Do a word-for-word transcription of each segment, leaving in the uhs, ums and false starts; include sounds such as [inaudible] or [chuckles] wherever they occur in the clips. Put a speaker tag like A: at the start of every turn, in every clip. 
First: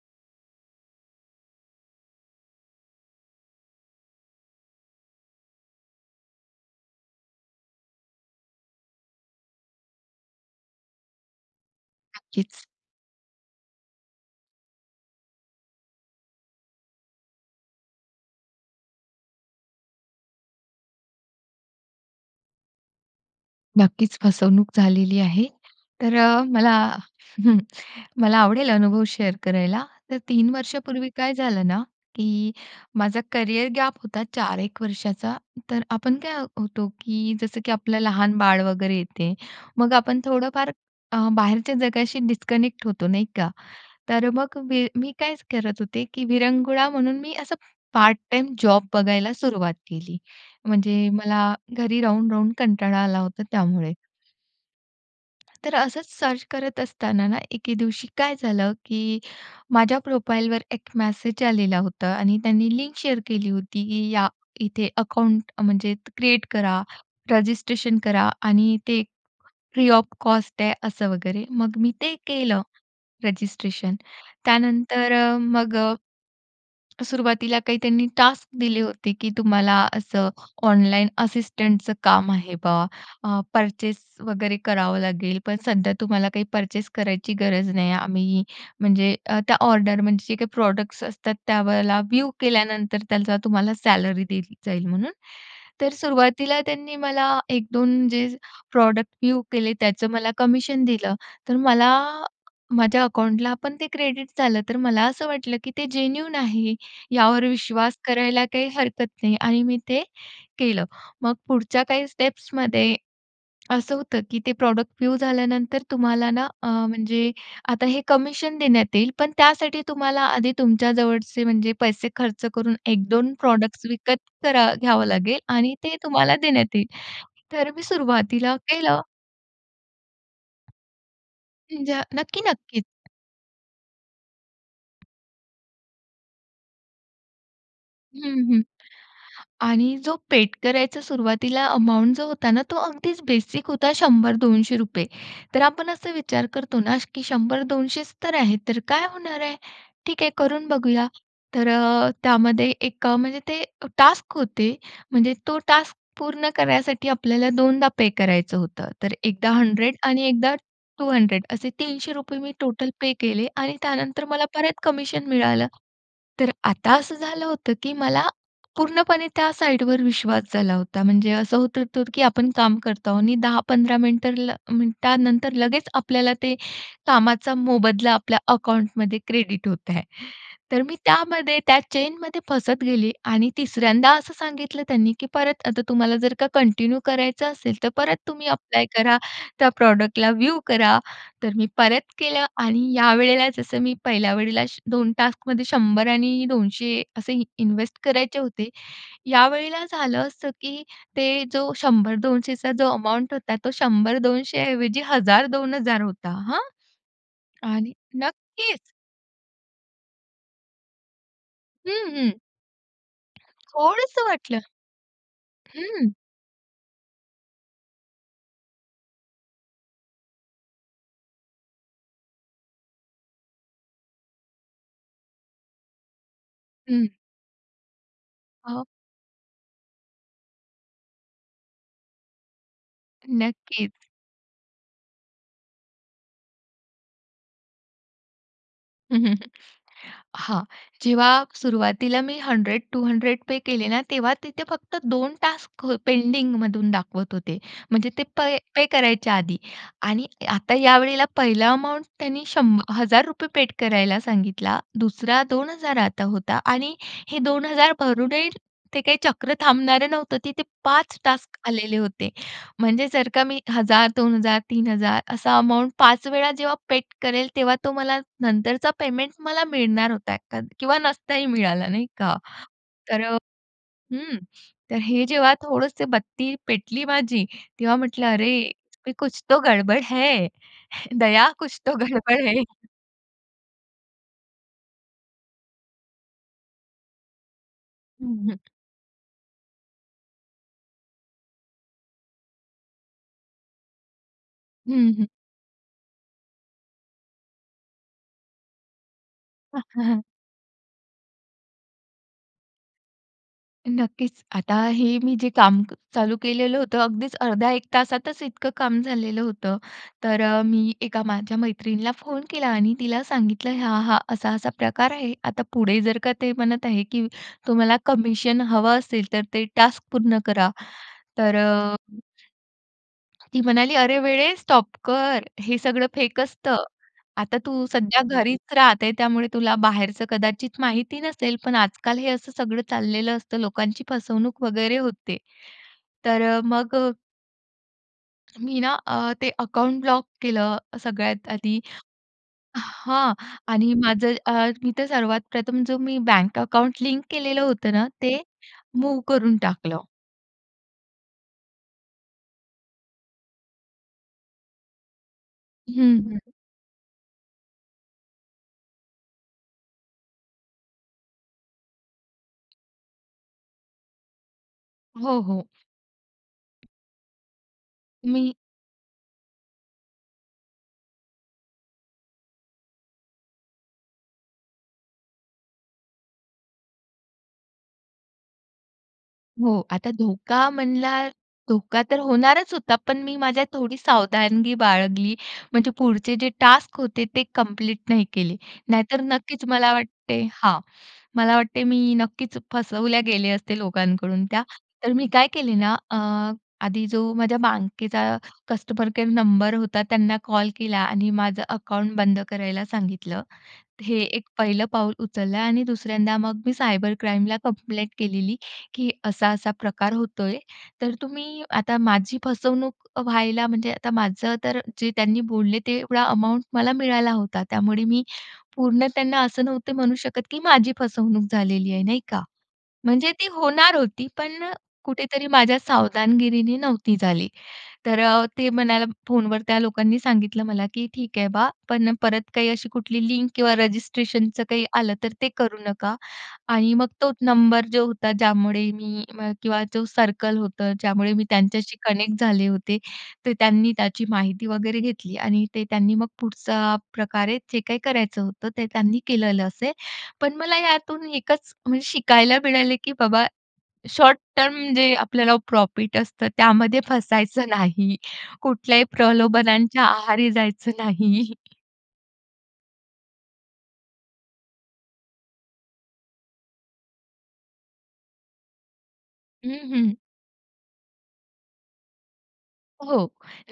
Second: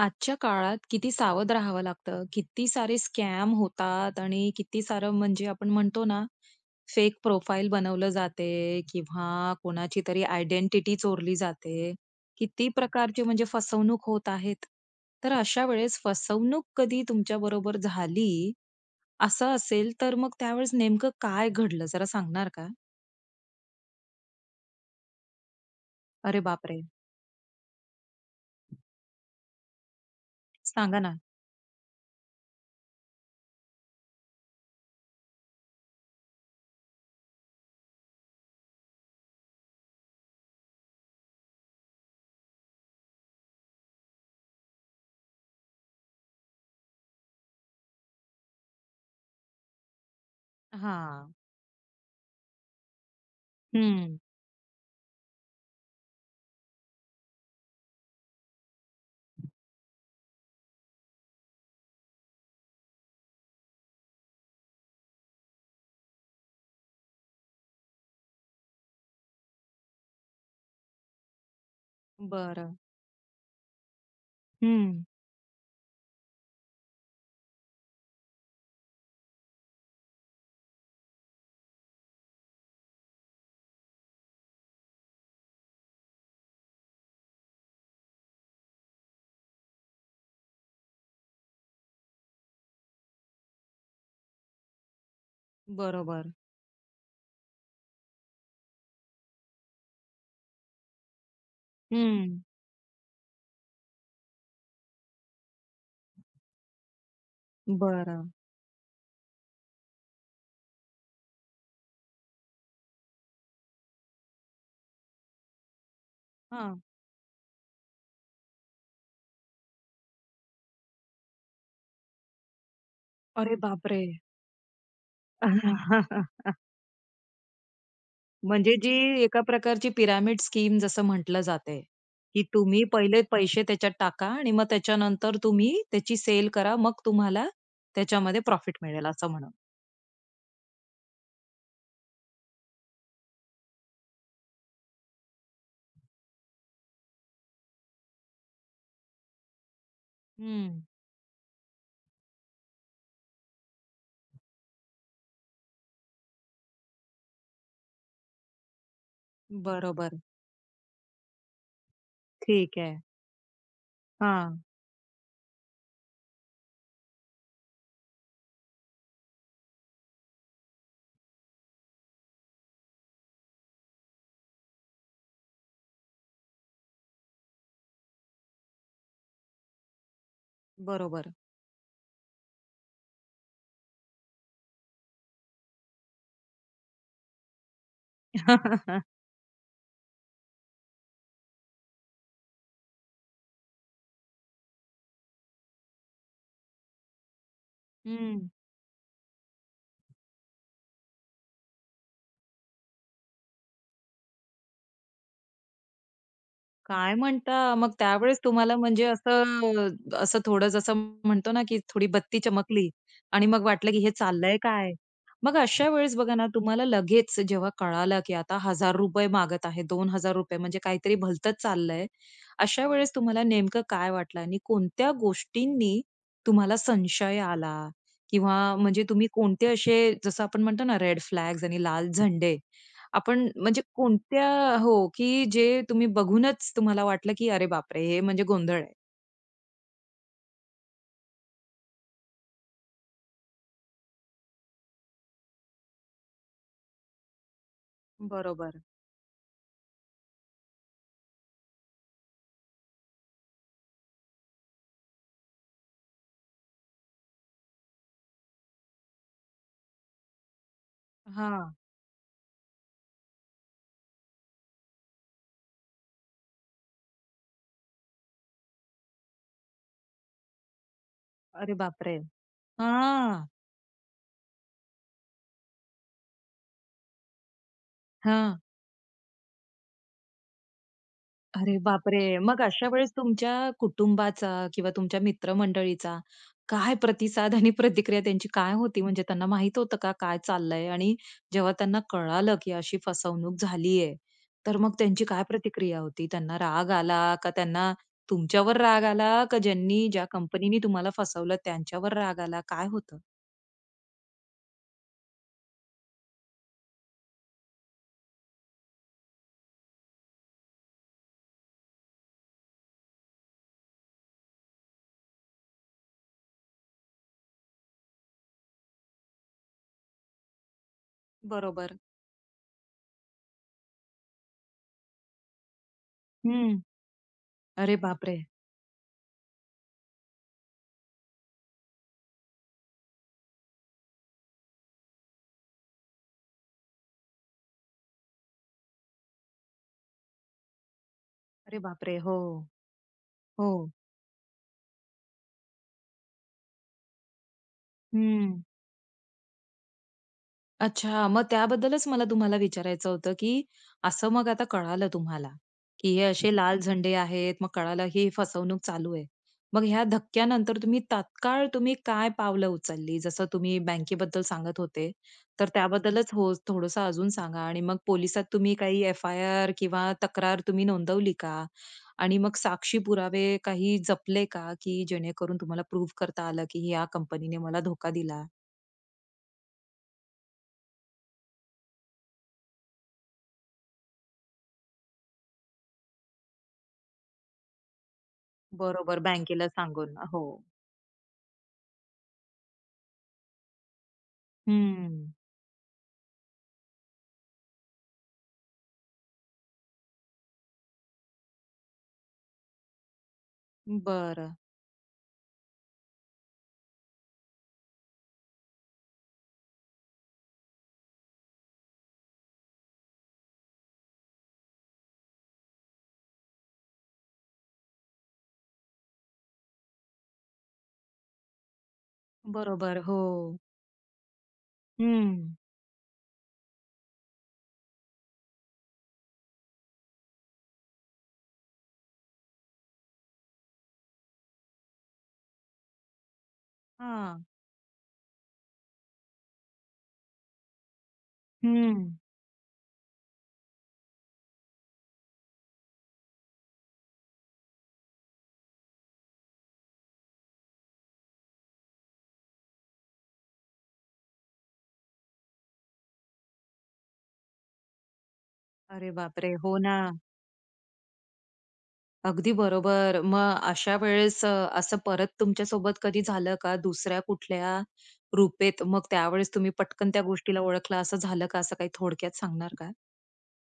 A: आजच्या काळात किती सावध राहावं लागतं, किती सारे स्कॅम होतात आणि किती सारं म्हणजे आपण म्हणतो ना फेक प्रोफाइल बनवलं जाते किंवा कोणाची तरी आयडेंटिटी चोरली जाते.
B: नक्कीच.
A: किती प्रकारचे म्हणजे फसवणूक होत आहेत. तर अशा वेळेस फसवणूक कधी तुमच्या बरोबर झाली, असं असेल तर मग त्यावेळेस नेमकं काय घडलं? जरा सांगणार का?
B: नक्कीच फसवणूक झालेली आहे. तर
A: अरे
B: अ,
A: बाप
B: मला
A: रे!
B: [chuckles] मला आवडेल अनुभव शेअर करायला. तर तीन
A: सांगा
B: वर्षापूर्वी
A: ना.
B: काय झालं ना की माझा करियर गॅप होता चार एक वर्षाचा. तर आपण काय होतो की जसं की आपलं लहान बाळ वगैरे येते. मग आपण थोडंफार अ, बाहेरच्या जगाशी डिस्कनेक्ट होतो नाही का? तर मग मी मी काय करत होते की विरंगुळा म्हणून मी असं पार्ट टाईम जॉब बघायला सुरुवात केली. म्हणजे
A: हां.
B: मला घरी राहून-राहून कंटाळा आला होता त्यामुळे.
A: हं.
B: तर असंच सर्च करत असताना ना एके दिवशी काय झालं की माझ्या प्रोफाईलवर एक मेसेज आलेला होता आणि त्यांनी लिंक शेअर केली होती की या इथे अकाउंट म्हणजे क्रिएट करा, रजिस्ट्रेशन करा आणि ते फ्री ऑफ कॉस्ट आहे असं वगैरे मग मी ते केलं
A: बरं.
B: रजिस्ट्रेशन.
A: हं.
B: त्यानंतर अ, मग अ सुरुवातीला काही त्यांनी टास्क दिले होते की तुम्हाला असं ऑनलाईन असिस्टंटच काम आहे बा. अ, पर्चेस वगैरे करावं लागेल पण सध्या तुम्हाला काही पर्चेस करायची गरज नाही. आम्ही म्हणजे अ, त्या ऑर्डर म्हणजे जे काही प्रॉडक्ट्स असतात त्यावेळेला व्ह्यू केल्यानंतर त्याचा तुम्हाला सॅलरी दिली जाईल म्हणून. तर
A: बरोबर.
B: सुरुवातीला त्यांनी मला एक दोन जे प्रॉडक्ट व्ह्यू केले त्याचं मला कमिशन दिलं. तर मला
A: हं.
B: माझ्या अकाउंटला पण ते क्रेडिट झालं. तर मला असं वाटलं, की ते जेन्यूइन आहे यावर विश्वास
A: बरं.
B: करायला काही हरकत नाही आणि मी ते केलं. मग पुढच्या काही स्टेप्समध्ये असं होतं की ते प्रॉडक्ट व्ह्यू झाल्यानंतर तुम्हाला ना अ,
A: हां.
B: म्हणजे आता हे कमिशन देण्यात येईल. पण त्यासाठी तुम्हाला, आधी तुमच्या जवळचे म्हणजे पैसे खर्च करून एक दोन
A: अरे
B: प्रॉडक्ट्स
A: बापरे!
B: विकत तर घ्यावं लागेल आणि ते तुम्हाला
A: [chuckles]
B: देण्यात येईल. तर मी सुरुवातीला
A: म्हणजे
B: केलं.
A: जी एका प्रकारची पिरॅमिड स्कीम जसं म्हटलं जातंय,
B: अज
A: की
B: नक्की
A: तुम्ही
B: नक्कीच.
A: पहिले पैसे त्याच्यात टाका आणि मग त्याच्यानंतर तुम्ही त्याची सेल करा. मग तुम्हाला
B: हं,
A: त्याच्यामध्ये
B: हं.
A: प्रॉफिट मिळेल असं म्हणा.
B: आणि जो पेड करायचं सुरुवातीला अमाउंट जो होता ना तो अगदीच बेसिक होता शंभर दोनशे रुपये तर आपण असा विचार करतो ना की शंभर दोनशेच तर आहे तर काय होणार आहे? ठीक आहे करून
A: हं.
B: बघूया. तर अ, त्यामध्ये एक म्हणजे ते टास्क होते म्हणजे तो टास्क पूर्ण करण्यासाठी आपल्याला दोनदा पे करायचं होतं. तर एकदा हंड्रेड
A: बरोबर.
B: आणि एकदा टू हंड्रेड असे तीनशे रुपये मी
A: ठीक
B: टोटल
A: आहे.
B: पे केले आणि त्यानंतर मला
A: हां.
B: परत कमिशन मिळालं तर आता असं झालं होतं, की मला पूर्णपणे त्या साइडवर विश्वास झाला होता. म्हणजे असं होत होतं की आपण काम करतो आहोत आणि दहा पंधरा मिनिटं मिनिटानंतर लगेच आपल्याला ते कामाचा मोबदला आपल्या अकाउंटमध्ये क्रेडिट होत आहे. तर मी
A: बरोबर.
B: त्यामध्ये त्या चेनमध्ये फसत गेले आणि तिसऱ्यांदा असं सांगितलं त्यांनी की परत, आता तुम्हाला जर का कंटिन्यू करायचं असेल, तर परत तुम्ही ॲप्लाय
A: [chuckles]
B: करा. त्या प्रॉडक्टला व्ह्यू करा. तर मी परत केलं आणि यावेळेला जसं मी पहिल्या वेळेला दोन टास्कमध्ये शंभर आणि दोनशे असे इन्वेस्ट करायचे
A: हं.
B: होते. यावेळेला झालं असं की ते जो शंभर दोनशेचा जो अमाउंट होता, तो शंभर दोनशे ऐवजी हजार दोन हजार होता हां.
A: काय म्हणता. मग
B: आणि
A: त्यावेळेस तुम्हाला
B: नक्कीच.
A: म्हणजे असं अ, असं थोडं जसं म्हणतो ना की थोडी
B: हं, हं.
A: बत्ती चमकली आणि मग वाटलं की हे
B: थोडसं
A: चाललंय
B: वाटलं
A: काय? मग अशा
B: हं.
A: वेळेस बघा ना तुम्हाला लगेच जेव्हा कळालं की आता हजार रुपये मागत आहे, दोन हजार म्हणजे काहीतरी भलतंच चाललंय. अशा वेळेस तुम्हाला नेमकं काय वाटलं आणि कोणत्या गोष्टींनी तुम्हाला
B: हं.
A: संशय आला किंवा
B: अ
A: म्हणजे तुम्ही कोणते अशे जसं आपण म्हणतो ना रेड फ्लॅग्स आणि लाल झंडे, आपण म्हणजे
B: नक्कीच.
A: कोणत्या हो. की जे तुम्ही बघूनच तुम्हाला वाटलं की अरे बापरे! हे म्हणजे गोंधळ आहे?
B: [chuckles] हां. जेव्हा सुरुवातीला मी हंड्रेड टू हंड्रेड पे केले ना तेव्हा तिथे फक्त दोन टास्क पेंडिंगमधून दाखवत होते. म्हणजे ते पै
A: बरोबर.
B: पे करायच्या आधी आणि आता या वेळेला पहिलं अमाउंट त्यांनी शंभ हजार रुपये पेड करायला सांगितला. दुसरा दोन हजार आता होता आणि हे दोन हजार भरूनही ते काही चक्र थांबणारं नव्हतं तिथे पाच टास्क
A: हां.
B: आलेले होते. म्हणजे जर का मी हजार दोन हजार तीन हजार असा अमाउंट पाच वेळा जेव्हा पेड करेल तेव्हा तो मला नंतरचा पेमेंट मला मिळणार होता का किंवा नसताही
A: अरे
B: मिळाला नाही
A: बापरे!
B: का? तर अ,
A: हां.
B: हं. तर हे जेव्हा थोडंसं बत्ती पेटली माझी, तेव्हा म्हटलं, अरे
A: हां.
B: इसमें कुछ तो गडबड है. दया
A: अरे
B: कुछ तो
A: बापरे!
B: गडबड
A: मग
B: है
A: अशा वेळेस तुमच्या कुटुंबाचा किंवा तुमच्या मित्रमंडळीचा काय प्रतिसाद आणि प्रतिक्रिया
B: हं,
A: त्यांची
B: हं.
A: काय होती. म्हणजे त्यांना माहित होतं का काय चाललंय आणि जेव्हा त्यांना कळालं की अशी फसवणूक झाली आहे. तर मग
B: हं,
A: त्यांची
B: हं.
A: काय प्रतिक्रिया होती. त्यांना राग आला का? त्यांना तुमच्यावर राग आला का, ज्यांनी
B: [chuckles]
A: ज्या कंपनी नी तुम्हाला फसवलं त्यांच्यावर राग आला. काय होतं?
B: नक्कीच. आता हे मी जे काम क चालू केलेलं होतं अगदीच अर्ध्या एक तासातच इतकं काम झालेलं होतं. तर अ, मी एका माझ्या मैत्रिणीला फोन केला आणि तिला सांगितलं, "हा-हा, असा-असा प्रकार आहे." आता पुढे जर का ते म्हणत आहे, की तुम्हाला कमिशन हवं असेल तर ते टास्क पूर्ण करा, तर अ,
A: बरोबर.
B: ती म्हणाली, "अरे वेडे स्टॉप कर. हे सगळं फेक
A: हं,
B: असतं. आता तू
A: अरे
B: सध्या
A: बापरे!
B: घरीच राहते त्यामुळे तुला बाहेरचं कदाचित माहिती नसेल. पण आजकाल हे असं सगळं चाललेलं असतं. लोकांची फसवणूक वगैरे होते." तर मग अ मी ना अ, ते अकाउंट ब्लॉक केलं सगळ्यात
A: अरे
B: आधी.
A: बापरे! हो,
B: हां
A: हो.
B: आणि माझं अ, मी तर सर्वात प्रथम जो मी बँक अकाउंट लिंक केलेलं होतं ना, ते
A: हं.
B: मूव्ह करून टाकलं.
A: अच्छा! मग त्याबद्दलच मला तुम्हाला विचारायचं होतं, की असं मग आता कळालं तुम्हाला, की
B: हं,
A: हे
B: हं.
A: असे लाल झंडे आहेत. मग कळालं ही फसवणूक चालू आहे. मग ह्या धक्क्यानंतर तुम्ही तात्काळ तुम्ही काय पावलं उचलली? जसं तुम्ही बँकेबद्दल सांगत होते,
B: हो, हो.
A: तर त्याबद्दलच हो, थोडंसं अजून सांगा आणि मग पोलिसात
B: मी
A: तुम्ही काही एफ-आय-आर किंवा तक्रार तुम्ही नोंदवली का? आणि मग साक्षी पुरावे काही जपले का की जेणेकरून तुम्हाला प्रूव्ह करता आलं की या कंपनीने मला धोका दिला?
B: हो, आता धोका म्हणला धोका तर होणारच होता. पण मी माझ्या थोडी सावधानगी बाळगली. म्हणजे पुढचे जे टास्क होते ते कंप्लीट नाही केले.
A: बरोबर,
B: नाहीतर नक्कीच
A: बँकेला
B: मला
A: सांगून.
B: वाटते
A: हो.
B: हां. मला वाटते मी नक्कीच फसवल्या गेले असते लोकांकडून त्या, तर मी
A: हम्म.
B: काय केले ना अ, आधी जो माझ्या बँकेचा कस्टमर केअर नंबर होता त्यांना कॉल केला आणि माझं अकाउंट बंद करायला सांगितलं. हे एक
A: बरं.
B: पहिलं पाऊल उचललं आणि दुसऱ्यांदा मग मी सायबर क्राईमला कंप्लेंट केलेली की असा-असा प्रकार होतोय, तर तुम्ही आता माझी फसवणूक व्हायला म्हणजे आता माझं तर जे त्यांनी बोलले ते एवढा अमाउंट मला मिळाला होता. त्यामुळे मी पूर्ण त्यांना असं नव्हते म्हणू शकत की माझी फसवणूक झालेली आहे, नाही का?
A: बरोबर,
B: म्हणजे ती
A: हो.
B: होणार होती पण अ, कुठेतरी
A: हं.
B: माझ्या सावधानगिरीने नव्हती झाली. तर अ, ते म्हणायला फोन वर त्या लोकांनी सांगितलं मला की ठीक आहे बा, पण परत काही अशी कुठली लिंक किंवा रजिस्ट्रेशनचं काही आलं तर ते करू नका. आणि मग तो
A: हां.
B: नंबर जो होता ज्यामुळे मी म किंवा जो सर्कल होतं, ज्यामुळे मी त्यांच्याशी
A: हं.
B: कनेक्ट झाले होते, तर त्यांनी त्याची माहिती वगैरे घेतली आणि ते त्यांनी मग पुढचा प्रकारे जे काही करायचं होतं ते त्यांनी केलेलं असेल. पण मला यातून एकच म्हणजे शिकायला मिळाले की बाबा शॉर्ट-टर्म जे आपल्याला प्रॉफिट असतं, त्यामध्ये फसायचं नाही. कुठल्याही
A: अरे बापरे! हो
B: प्रलोभनांच्या
A: ना.
B: आहारी जायचं नाही. [chuckles]
A: अगदी बरोबर. मग अशावेळेस अ, असं परत तुमच्यासोबत कधी झालं का? दुसऱ्या कुठल्या रूपेत मग, त्यावेळेस तुम्ही
B: हं,
A: पटकन
B: हं.
A: त्या गोष्टीला ओळखलं असं झालं का? असं काही थोडक्यात सांगणार का?
B: हो.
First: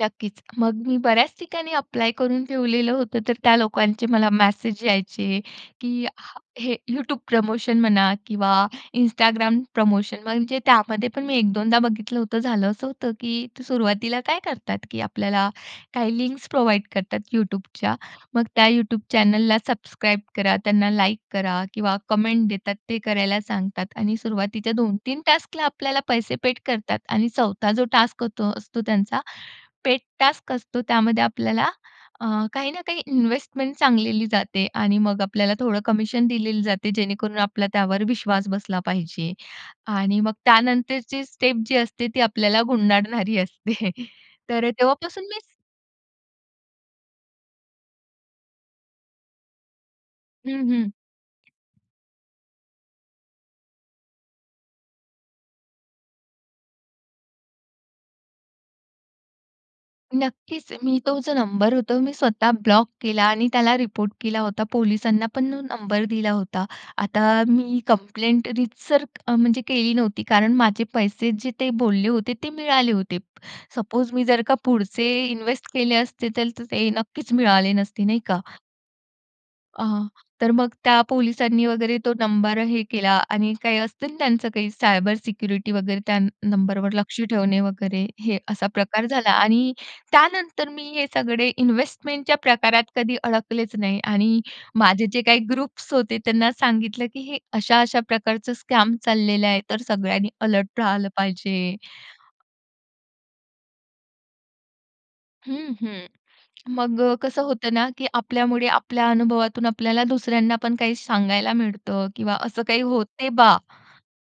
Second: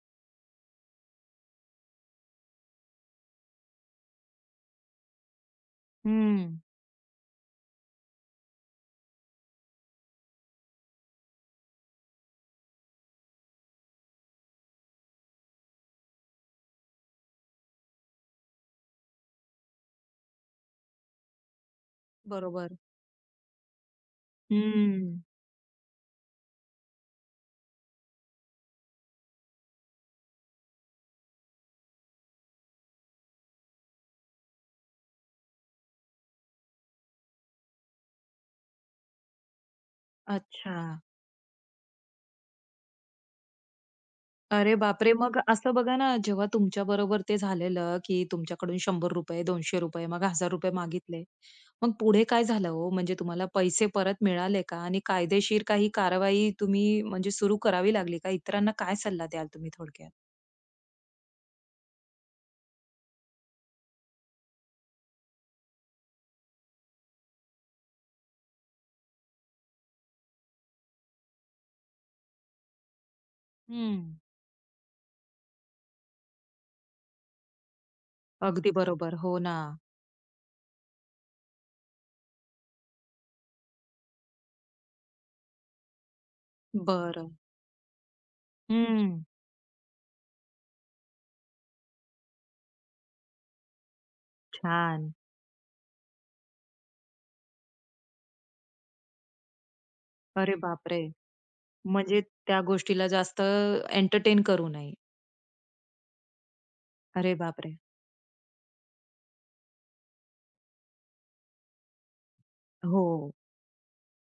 B: नक्कीच. मग मी बऱ्याच ठिकाणी अप्लाय करून ठेवलेलं होतं तर, त्या लोकांचे मला मेसेज यायचे की हा
A: हम्म.
B: हे YouTube प्रमोशन म्हणा किंवा Instagram प्रमोशन. म्हणजे त्यामध्ये पण मी एक दोनदा बघितलं होतं. झालं असं होतं की सुरुवातीला काय करतात की आपल्याला काही लिंक्स प्रोव्हाईड करतात YouTubeच्या. मग त्या YouTube चॅनेलला सबस्क्राईब करा, त्यांना लाइक करा किंवा कमेंट देतात
A: बरोबर.
B: ते करायला सांगतात आणि सुरुवातीच्या दोन
A: हम्म.
B: तीन टास्कला आपल्याला पैसे पेड करतात आणि चौथा जो टास्क असतो त्यांचा, पेड टास्क असतो. त्यामध्ये आपल्याला अ, काही ना काही इन्व्हेस्टमेंट सांगलेली जाते आणि मग आपल्याला थोडं कमिशन दिलेली जाते जेणेकरून, आपला त्यावर विश्वास बसला पाहिजे आणि मग
A: अच्छा.
B: त्यानंतरची स्टेप जी असते ती आपल्याला गुंडाळणारी असते. [chuckles] तर
A: अरे बापरे!
B: तेव्हापासून
A: मग
B: मी
A: असं बघा ना, जेव्हा तुमच्या बरोबर ते झालेलं की तुमच्याकडून शंभर रुपये, दोनशे रुपये मग हजार
B: हं,
A: रुपये
B: हं.
A: मागितले. मग पुढे काय झालं हो? म्हणजे तुम्हाला पैसे परत मिळाले का? आणि कायदेशीर काही कारवाई तुम्ही म्हणजे सुरू करावी लागली का? इतरांना काय सल्ला द्याल तुम्ही थोडक्यात?
B: नक्कीच. मी तो जो नंबर होता, मी स्वतः ब्लॉक केला आणि त्याला रिपोर्ट केला होता. पोलिसांना पण तो नंबर दिला होता. आता मी कंप्लेंट रीतसर अ, म्हणजे केली नव्हती. कारण माझे पैसे जे ते बोलले होते ते, मिळाले होते. सपोज
A: हं.
B: मी जर का पुढचे इन्वेस्ट केले असते तर ते नक्कीच मिळाले नसते. नाही का?
A: अगदी बरोबर. हो ना.
B: अहं, तर मग त्या पोलिसांनी वगैरे तो नंबर हे केला आणि काही असतं ना त्यांचं काही, सायबर सिक्युरिटी वगैरे त्या नंबरवर लक्ष
A: बरं.
B: ठेवणे वगैरे, हे असा प्रकार
A: हम्म.
B: झाला आणि त्यानंतर मी हे सगळे इन्व्हेस्टमेंटच्या प्रकारात कधी अडकलेच नाही आणि माझे
A: छान.
B: जे काही ग्रुप्स होते, त्यांना सांगितलं की हे अशा-अशा प्रकारचं स्कॅम चाललेलं आहे. तर सगळ्यांनी
A: अरे
B: अलर्ट
A: बापरे!
B: राहायला पाहिजे.
A: म्हणजे त्या गोष्टीला जास्त एंटरटेन करू नये.
B: हं, हं. [smacks lips] मग
A: अरे
B: कसं होतं
A: बापरे!
B: ना की आपल्यामुळे, आपल्या अनुभवातून आपल्याला दुसऱ्यांना पण काही सांगायला मिळतं किंवा असं काही होते
A: हो.
B: बा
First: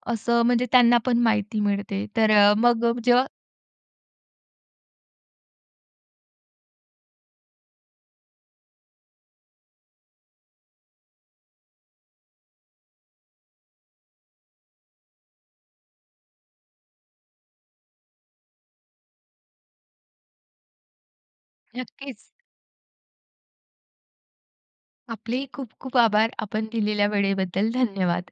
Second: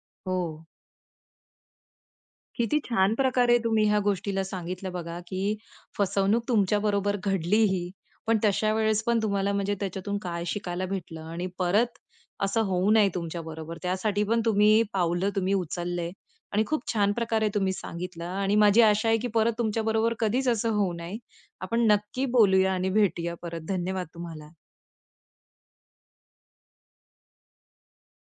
B: असं,
A: हो.
B: म्हणजे त्यांना पण माहिती मिळते. तर
A: किती
B: मग
A: छान
B: जेव्हा
A: प्रकारे तुम्ही ह्या गोष्टीला सांगितलं बघा, की फसवणूक तुमच्या बरोबर घडली ही, पण तशा वेळेस पण तुम्हाला म्हणजे त्याच्यातून काय शिकायला भेटलं आणि परत असं होऊ नये तुमच्याबरोबर, त्यासाठी पण तुम्ही पावलं, तुम्ही उचललंय आणि खूप छान प्रकारे तुम्ही सांगितलं आणि माझी आशा आहे की परत तुमच्या बरोबर कधीच असं होऊ नये. आपण नक्की
B: नक्कीच.
A: बोलूया आणि भेटूया परत. धन्यवाद तुम्हाला.
B: आपलेही खूप-खूप आभार. आपण दिलेल्या वेळेबद्दल धन्यवाद!